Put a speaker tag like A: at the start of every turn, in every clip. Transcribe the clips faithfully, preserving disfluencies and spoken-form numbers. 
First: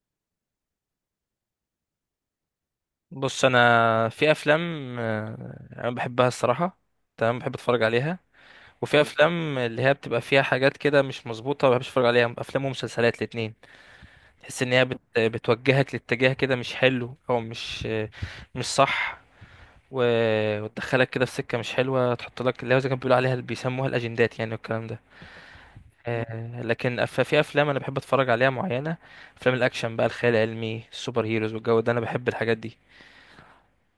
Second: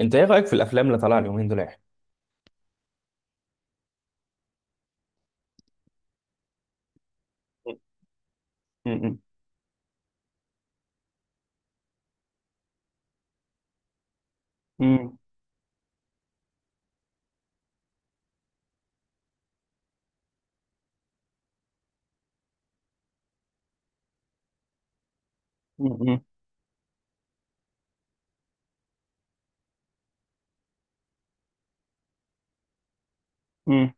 A: انت ايه رايك في الافلام اللي طالعه اليومين دول يا أحمد؟
B: بص انا في افلام آه، انا بحبها الصراحه. تمام بحب اتفرج عليها. وفي
A: م-
B: افلام اللي هي بتبقى فيها حاجات كده مش مظبوطه ما بحبش اتفرج عليها، افلام ومسلسلات الاتنين. تحس ان هي بت...
A: م-
B: بتوجهك لاتجاه كده مش حلو او مش آه، مش صح، و... وتدخلك كده في سكه مش حلوه، تحط لك اللي هو زي كانوا بيقولوا عليها اللي بيسموها الاجندات يعني والكلام ده.
A: م- م-
B: آه، لكن أف- في افلام انا بحب اتفرج عليها معينه. افلام الاكشن بقى، الخيال العلمي، السوبر هيروز والجو ده، انا بحب الحاجات دي.
A: م-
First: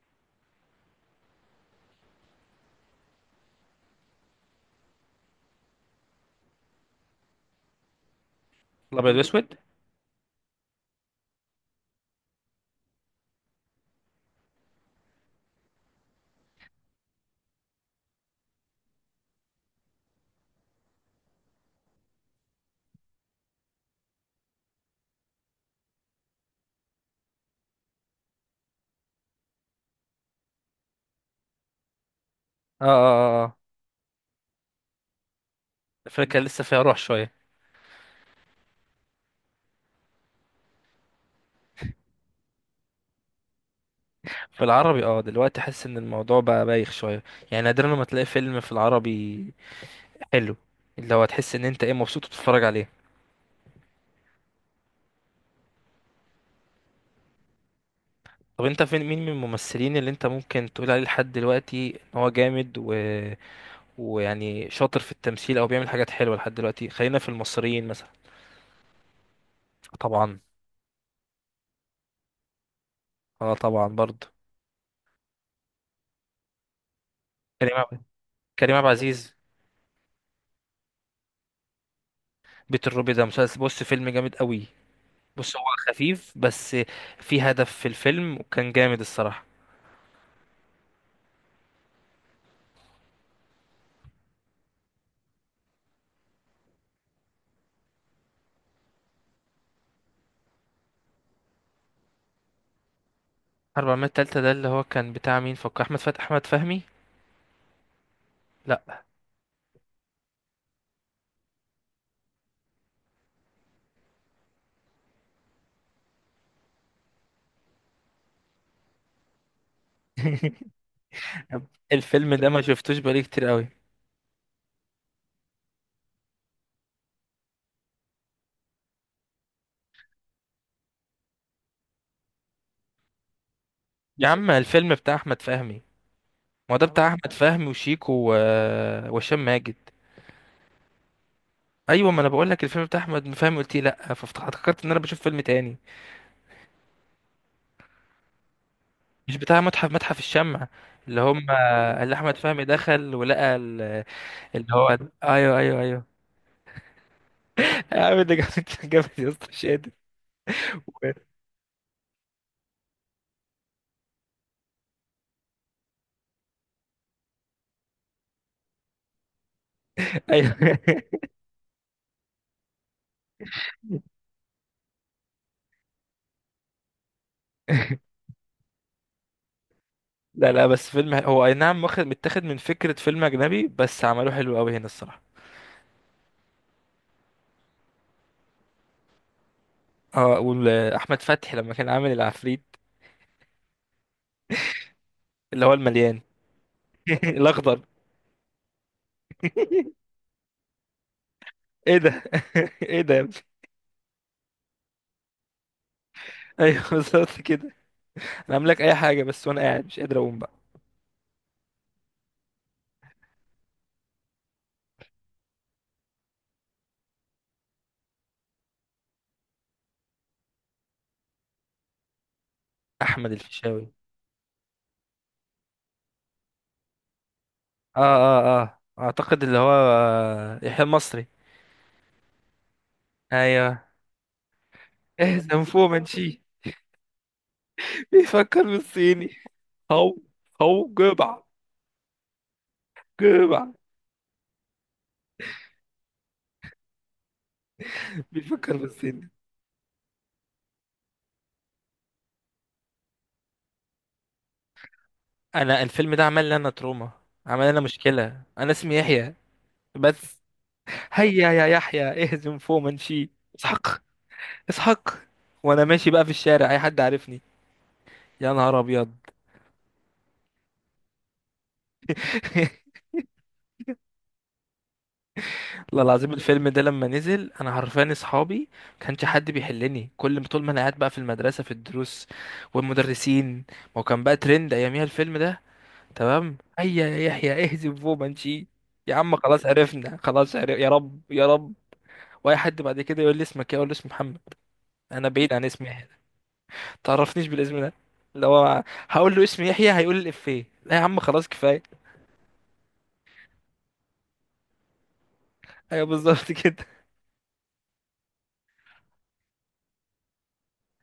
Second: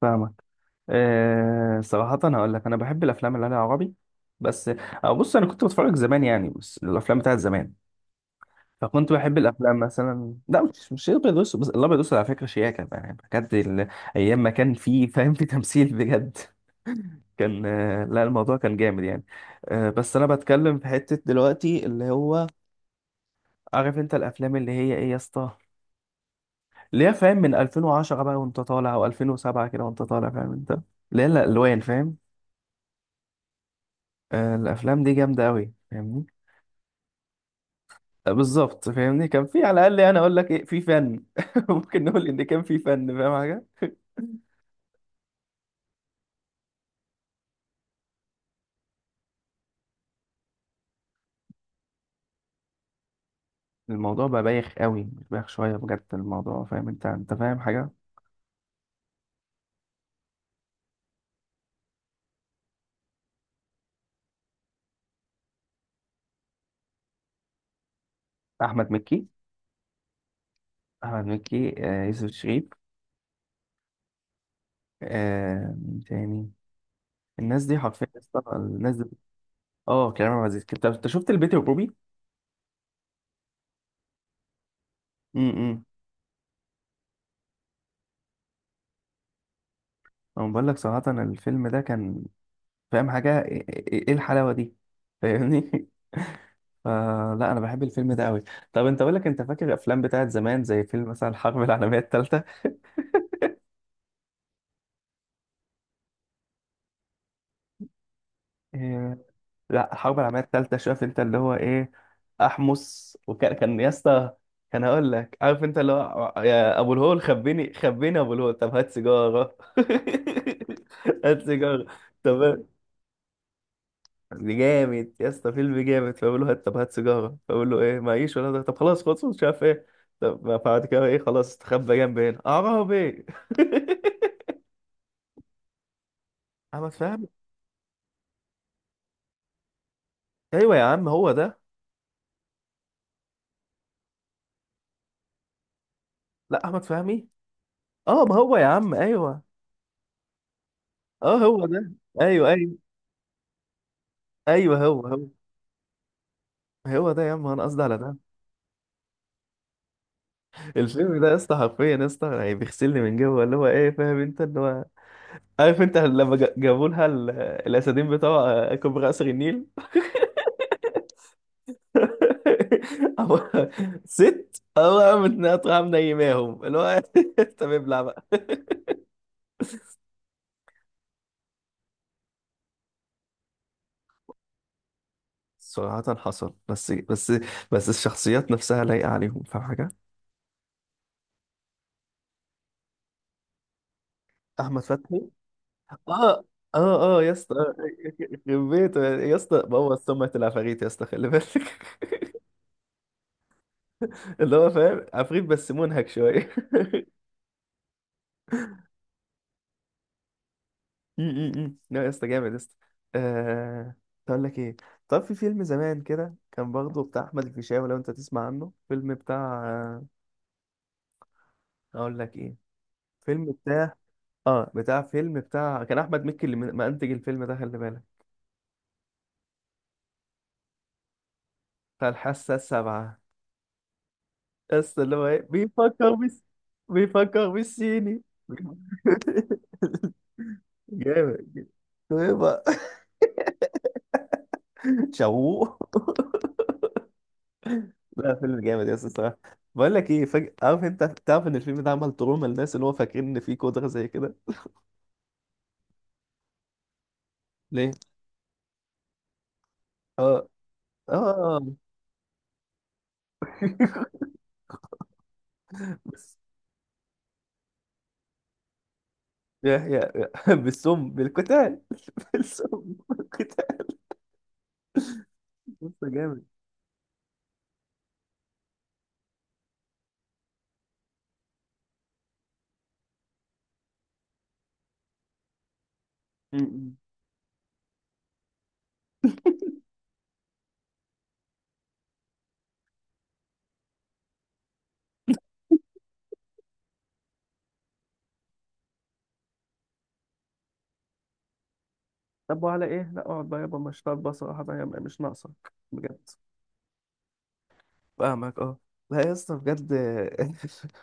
A: فاهمك. أه، صراحة هقول لك أنا بحب الأفلام اللي عليها عربي بس. أه، بص أنا كنت بتفرج زمان يعني، بس الأفلام بتاعت زمان، فكنت
B: الابيض
A: بحب
B: واسود.
A: الأفلام مثلا، لا مش مش الأبيض والأسود، بس الأبيض والأسود على فكرة شياكة يعني بجد. ال- أيام ما كان فيه فاهم، في تمثيل بجد كان آه، لا الموضوع كان جامد يعني. أه بس أنا بتكلم في حتة دلوقتي، اللي هو عارف أنت الأفلام اللي هي إيه يا اسطى، اللي هي فاهم من ألفين وعشرة بقى وانت طالع، او ألفين وسبعة كده وانت طالع، فاهم انت، اللي هي الالوان فاهم.
B: اه اه.
A: آه الافلام دي جامده قوي، فاهمني.
B: فكان لسه فيها روح شويه.
A: آه، بالظبط فاهمني، كان في على الاقل، انا اقول لك ايه، في فن ممكن نقول ان كان في فن فاهم حاجه.
B: في العربي اه دلوقتي حاسس ان الموضوع بقى بايخ شويه، يعني نادرا لما تلاقي فيلم في العربي حلو، اللي هو تحس ان انت ايه مبسوط وتتفرج عليه.
A: الموضوع بقى بايخ قوي، مش بايخ شويه بجد الموضوع، فاهم انت، انت فاهم حاجه.
B: طب انت فين مين من الممثلين اللي انت ممكن تقول عليه لحد دلوقتي ان هو جامد و... ويعني شاطر في التمثيل او بيعمل حاجات حلوه لحد دلوقتي؟ خلينا في المصريين مثلا.
A: احمد مكي.
B: طبعا.
A: احمد مكي، آه يوسف شريف.
B: اه طبعا برضه.
A: آه، مين تاني؟ الناس
B: كريم
A: دي
B: عب...
A: حرفيا يا اسطى،
B: كريم عبد
A: الناس دي.
B: العزيز.
A: اه كريم عبد العزيز، انت أنت شفت البيت الروبي؟
B: بيت الروبي ده مسلسل، بص فيلم جامد قوي. بص هو
A: امم.
B: خفيف، بس في هدف في الفيلم وكان جامد الصراحه.
A: انا بقول لك صراحه الفيلم ده كان، فاهم حاجة، ايه إيه- إيه الحلاوة دي، فاهمني فلا، انا بحب الفيلم ده قوي. طب انت، اقول لك، انت فاكر الافلام بتاعت زمان؟ زي فيلم مثلا الحرب العالمية الثالثة.
B: اربعمية تالتة ده اللي هو كان بتاع مين؟ فكر، احمد فتحي، احمد فهمي. لا.
A: إيه؟ لا، الحرب العالمية الثالثة، شايف انت اللي هو ايه. احمس، وكان كان يا اسطى، كان، هقول لك، عارف انت اللي هو، يا ابو الهول خبيني خبيني يا ابو الهول، طب هات سيجارة هات سيجارة.
B: الفيلم ده ما
A: طب،
B: شفتوش بقالي كتير قوي.
A: دي جامد يا اسطى، فيلم جامد. فبقول له هات، طب هات سيجاره، فبقول له ايه، معيش ولا ده، طب خلاص خلاص مش عارف ايه. طب بعد كده ايه، خلاص استخبى جنب هنا عربي
B: يا عم الفيلم بتاع احمد فهمي، ما هو ده
A: احمد
B: بتاع
A: فهمي.
B: احمد فهمي وشيكو و... وهشام ماجد.
A: ايوه يا عم، هو ده.
B: ايوه، ما انا بقول لك الفيلم بتاع احمد فهمي، قلت لي لا فافتكرت ان انا بشوف فيلم تاني.
A: لا، احمد فهمي. اه، ما هو يا عم،
B: مش
A: ايوه.
B: بتاع متحف متحف الشمع؟ اللي
A: اه
B: هم،
A: هو ده.
B: اللي احمد
A: ايوه
B: فهمي
A: ايوه
B: دخل ولقى ال- اللي
A: ايوه،
B: هو،
A: هو هو،
B: ايوه ايوه ايوه.
A: هو ده يا عم، انا قصدي على
B: يا
A: ده.
B: عم ده جامد جامد يا اسطى، مش قادر.
A: الفيلم ده يا اسطى، حرفيا يا اسطى يعني بيغسلني من جوه، اللي هو ايه، فاهم انت اللي هو، عارف انت لما جابوا لها الاسدين بتوع كوبري قصر النيل؟
B: ايوه.
A: أبو... ست، أو قامت ناطحة منيماهم اللي هو طب ابلع بقى.
B: لا لا بس فيلم هو اي نعم واخد متاخد من فكرة فيلم اجنبي، بس عملوه حلو قوي هنا الصراحة.
A: صراحة حصل، بس بس بس الشخصيات نفسها لايقة عليهم، فاهم حاجة؟
B: اه واحمد فتحي لما كان عامل العفريت
A: أحمد فتحي.
B: اللي هو المليان،
A: اه اه اه يا اسطى،
B: الاخضر.
A: يخرب بيته يا اسطى، بوظ سمعة العفاريت يا اسطى، خلي بالك
B: ايه ده. ايه ده يا ابني.
A: اللي هو فاهم عفريت بس منهك شوية
B: ايوه بالظبط كده. انا عامل لك اي حاجة، بس وانا قاعد مش قادر اقوم بقى.
A: م- م- م. لا يا اسطى، جامد يا اسطى. آه... اقول لك ايه، طب في فيلم زمان كده كان برضه بتاع احمد الفيشاوي، لو انت تسمع عنه، فيلم بتاع، اقول لك ايه،
B: احمد
A: فيلم
B: الفيشاوي.
A: بتاع، اه بتاع، فيلم بتاع، كان احمد مكي اللي من- منتج الفيلم ده، خلي
B: اه
A: بالك،
B: اه اه، اعتقد اللي هو آه، يحيى المصري.
A: بتاع الحاسه السابعه،
B: ايوه.
A: بس اللي هو ايه،
B: اهزم
A: بيفكر
B: فومنشي.
A: بس، بيفكر بالصيني
B: بيفكر بالصيني. هو هو جبع.
A: جامد. ايه بقى؟
B: جبع.
A: شوق. لا فيلم
B: بيفكر
A: جامد يا اسطى
B: بالصيني.
A: الصراحه. بقول لك ايه، فج... عارف انت، تعرف ان الفيلم ده عمل تروما للناس، اللي هو فاكرين ان فيه قدره زي كده.
B: انا الفيلم ده عمل لي انا تروما، عمل لي انا
A: ليه؟
B: مشكله، انا اسمي يحيى، بس.
A: اه،
B: هيا
A: اه
B: يا يحيى اهزم فوق منشي. اسحق. اسحق. وانا ماشي بقى في
A: بس،
B: الشارع اي حد عارفني، يا نهار ابيض.
A: يا يا يا- بالسم بالقتال بالسم بالقتال،
B: والله
A: لسه
B: العظيم
A: جامد.
B: الفيلم ده لما نزل انا عرفاني اصحابي، ما كانش حد بيحلني، كل طول ما انا قاعد بقى في المدرسه في الدروس والمدرسين، ما هو كان بقى ترند اياميها الفيلم ده. تمام
A: م-م.
B: هيا يا يحيى اهزم فوق منشي. يا عم خلاص عرفنا، خلاص عرف، يا رب يا رب. واي حد بعد كده يقول لي اسمك ايه اقول له اسمي محمد، انا بعيد عن اسمي يحيى، تعرفنيش بالاسم ده. لو هقول له اسمي يحيى هيقول لي الافيه، لا يا عم خلاص كفايه.
A: طب وعلى ايه، لا اقعد بقى يابا، مش طالبه صراحه بقى يا- مش ناقصك
B: ايوه
A: بجد.
B: بالظبط كده.
A: فاهمك، اه. لا يا اسطى بجد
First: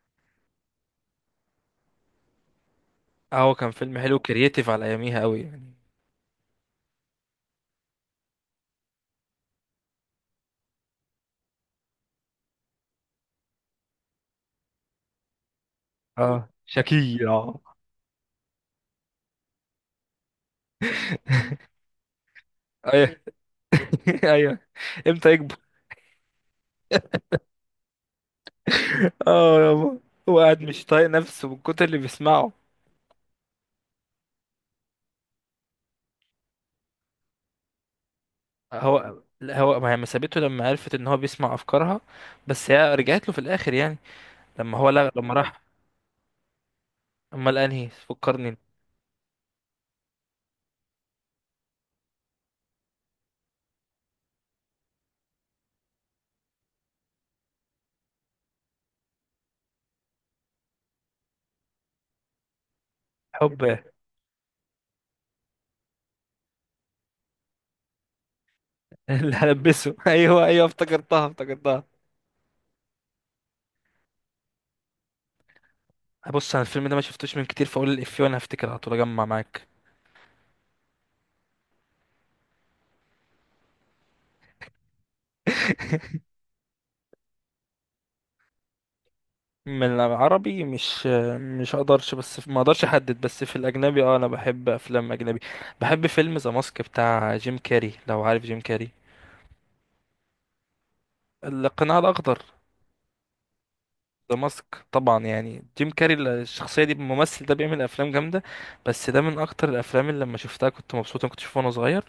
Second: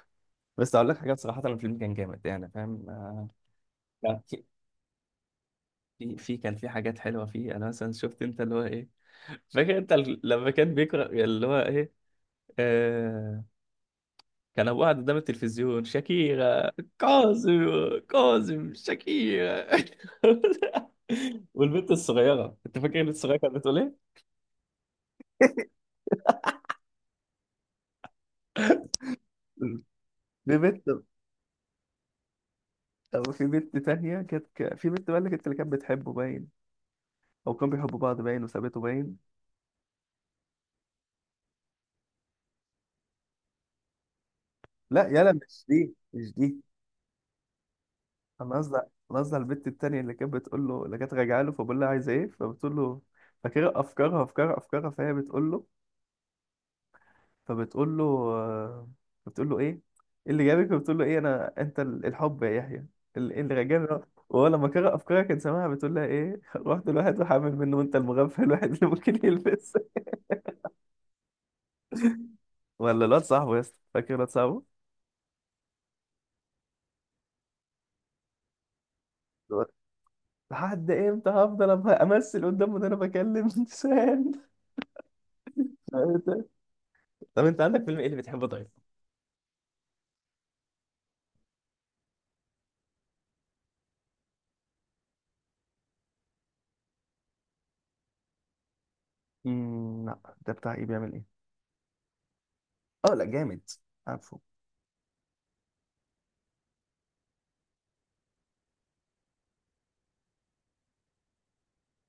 A: بس اقول لك حاجه، بصراحه الفيلم كان جامد يعني، فاهم آه،
B: اهو كان فيلم
A: لا
B: حلو
A: في،
B: كرييتيف على اياميها قوي يعني.
A: في في- كان في حاجات حلوه فيه، انا مثلا شفت انت اللي هو ايه، فاكر انت ال- لما كان بيقرا اللي هو ايه، آه، كان ابو قاعد قدام التلفزيون
B: اه
A: شاكيرا،
B: شكي
A: كاظم،
B: اه.
A: كاظم شاكيرا والبنت الصغيره، انت فاكر البنت
B: ايوه.
A: الصغيره كانت بتقول ايه؟
B: ايوه. امتى يكبر. اه يابا. هو قاعد
A: البنت.
B: مش طايق نفسه من كتر اللي بيسمعه.
A: طب في بنت تانية كانت ك... في بنت بقى اللي كانت، اللي كانت بتحبه باين، أو كانوا بيحبوا بعض باين، وسابته باين.
B: هو لا، هو ما هي ما سابته لما عرفت ان هو بيسمع افكارها، بس هي رجعت له في الاخر يعني، لما هو
A: لا
B: لغ... لما
A: يلا،
B: راح.
A: مش دي مش دي.
B: امال انهي؟ فكرني.
A: أنا قصدي أنا قصدي على البنت التانية، اللي كانت بتقول له، اللي كانت راجعة له، فبقول لها عايزة إيه، فبتقول له فاكرة أفكارها أفكارها أفكارها، فهي بتقول له، فبتقول له، آه، بتقول له إيه إيه اللي جابك، فبتقول له إيه، أنا أنت ال- الحب يا يحيى، ال- إيه اللي
B: حب.
A: راجعني. وهو لما قرأ أفكارها كان سامعها بتقول لها إيه رحت لواحد وحامل منه، وأنت المغفل الواحد اللي ممكن
B: اللي
A: يلبس
B: هلبسه. ايوه ايوه افتكرتها افتكرتها.
A: ولا الواد صاحبه يا اسطى، فاكر الواد صاحبه؟
B: بص انا الفيلم ده ما شفتوش من كتير، فاقول الافيه وانا هفتكر على طول اجمع معاك.
A: لحد امتى هفضل أم- امثل قدامه ان انا بكلم انسان. طب انت عندك فيلم ايه اللي بتحبه طيب؟
B: من العربي، مش مش اقدرش بس ما اقدرش احدد. بس في الاجنبي اه، انا بحب افلام اجنبي. بحب فيلم ذا ماسك بتاع جيم كاري، لو عارف جيم كاري.
A: مم، لا، ده بتاع ايه، بيعمل ايه؟
B: القناع الاخضر.
A: اه لا، جامد،
B: ذا
A: عارفه.
B: ماسك طبعا، يعني جيم كاري الشخصيه دي الممثل ده بيعمل افلام جامده. بس ده من اكتر الافلام اللي لما شفتها كنت مبسوط، انا كنت شوفه وانا صغير.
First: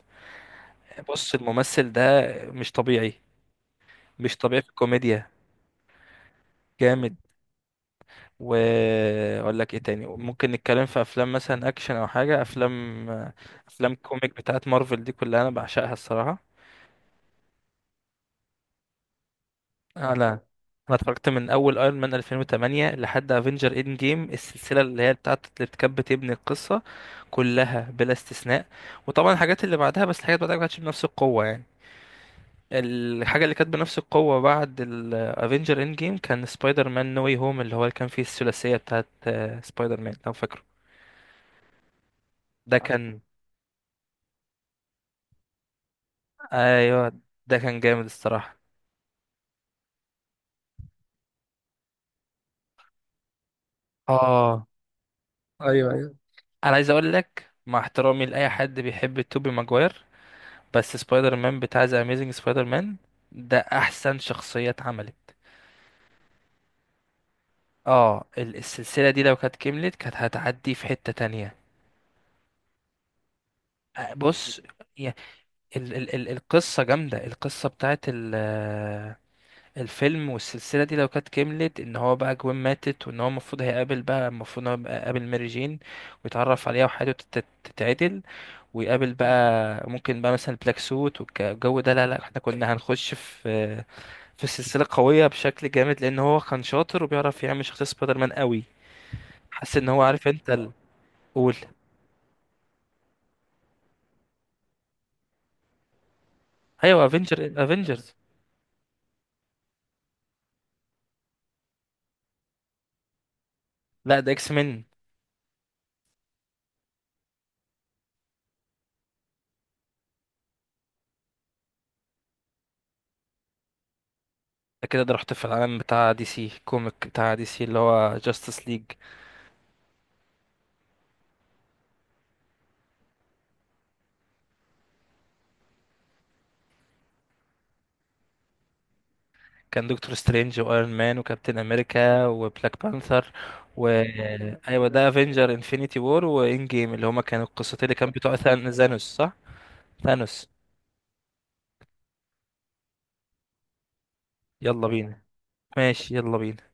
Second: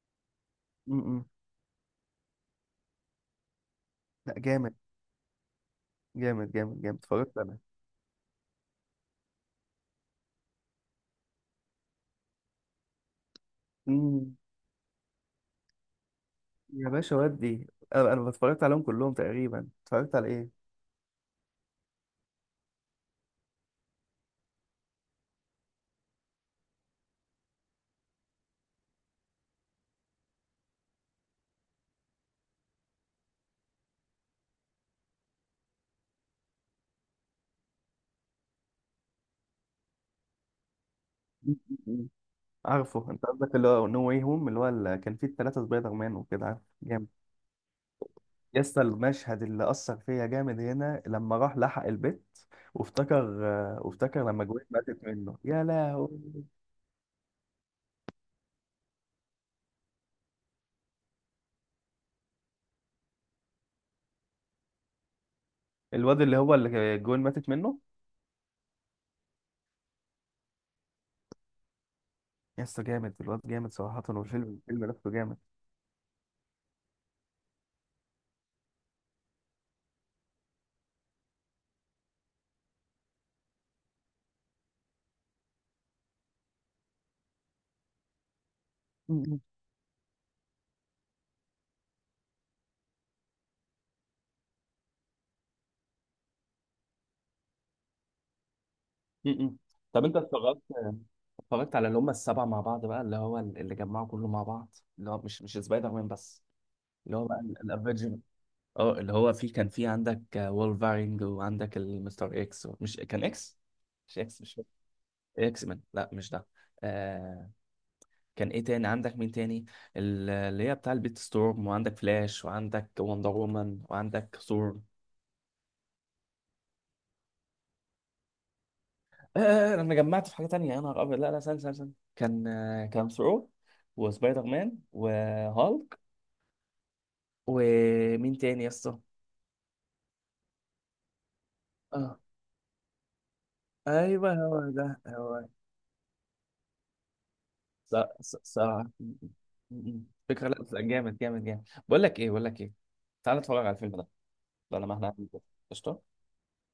A: م-م.
B: بص الممثل ده مش طبيعي،
A: لا
B: مش طبيعي في
A: جامد
B: الكوميديا.
A: جامد جامد جامد
B: جامد.
A: اتفرجت انا.
B: واقول لك ايه تاني، ممكن نتكلم في افلام مثلا اكشن او حاجه، افلام افلام كوميك
A: م.
B: بتاعت مارفل دي كلها انا بعشقها الصراحه.
A: يا باشا، ودي انا، أنا اتفرجت عليهم كلهم تقريبا،
B: انا
A: اتفرجت على ايه.
B: انا اتفرجت من اول ايرون مان الفين وتمانية لحد افنجر اند جيم، السلسله اللي هي بتاعت اللي كانت بتبني القصه كلها بلا استثناء. وطبعا الحاجات اللي بعدها، بس الحاجات اللي بعدها ما كانتش بنفس القوه يعني. الحاجه اللي كانت بنفس القوه بعد الافنجر اند جيم كان سبايدر مان نو واي هوم، اللي هو اللي كان فيه الثلاثيه بتاعت آه، سبايدر مان لو فاكره.
A: م-م-م.
B: ده
A: عارفه
B: كان
A: انت قصدك اللي هو نو واي هوم، اللي هو اللي كان فيه الثلاثه سبايدر مان وكده. عارف.
B: ايوه، ده كان جامد الصراحه.
A: يسطا المشهد اللي أثر فيا جامد هنا، لما راح لحق البيت، وافتكر، آه، وافتكر لما جوين
B: اه
A: ماتت منه، يا
B: ايوه ايوه.
A: لهوي.
B: انا عايز اقول لك مع احترامي لاي حد بيحب توبي ماجواير، بس سبايدر مان بتاع ذا اميزنج سبايدر مان ده احسن شخصيه اتعملت.
A: الواد اللي هو اللي جوين ماتت منه.
B: اه ال- السلسله دي لو كانت كملت كانت هتعدي في حته تانية.
A: يسطا جامد الواد، جامد صراحة،
B: آه،
A: والفيلم،
B: بص.
A: الفيلم نفسه
B: يا-
A: جامد.
B: ال ال ال القصه جامده، القصه بتاعت ال آه، الفيلم والسلسله دي لو كانت كملت ان هو بقى جوين ماتت، وان هو المفروض هيقابل بقى، المفروض ان هو يبقى قابل ماري جين ويتعرف عليها وحياته تت- تتعدل ويقابل
A: م-
B: بقى. ممكن بقى مثلا بلاك سوت والجو ده، لا لا احنا كنا هنخش في في سلسلة قوية بشكل جامد، لان هو كان شاطر وبيعرف يعمل شخصية سبايدر مان قوي.
A: م- م.
B: حاسس ان هو
A: طب انت
B: عارف انت
A: اتفرجت،
B: ال- قول.
A: اتفرجت على اللي هم السبعه مع بعض بقى، اللي هو اللي جمعوا كله مع بعض، اللي هو مش مش سبايدر مان بس،
B: ايوه
A: اللي هو بقى
B: افنجر، افنجرز.
A: الافنجر. اه اللي هو، في، كان في عندك وولفارينج، وعندك المستر اكس، مش كان اكس؟ مش
B: لا ده
A: اكس
B: اكس
A: مش
B: مين.
A: اكس مان، لا مش ده. آه، كان ايه تاني عندك، مين تاني؟ ال- اللي هي بتاع البيت ستورم، وعندك فلاش، وعندك وندر وومن، وعندك ثور.
B: ده كده ده رحت في العالم بتاع دي سي كوميك، بتاع دي سي اللي هو جاستس ليج.
A: آه انا جمعت في حاجه تانية، يا نهار ابيض، لا لا، استنى استنى استنى. كان آه، كان ثور وسبايدر مان وهالك، ومين تاني يا اسطى؟
B: كان دكتور سترينج وايرون مان وكابتن
A: اه،
B: امريكا وبلاك بانثر و...
A: ايوه هو
B: ايوه
A: ده
B: ده
A: هو.
B: افنجر انفينيتي وور وان جيم، اللي هما كانوا القصتين اللي كان
A: صراحه
B: بتوع
A: صراحه.
B: ثانوس، صح؟
A: فكره،
B: ثانوس.
A: لا جامد جامد جامد. بقول لك ايه بقول لك ايه، تعالى نتفرج على الفيلم ده بدل
B: يلا
A: ما احنا
B: بينا.
A: قاعدين كده. قشطه.
B: ماشي يلا بينا.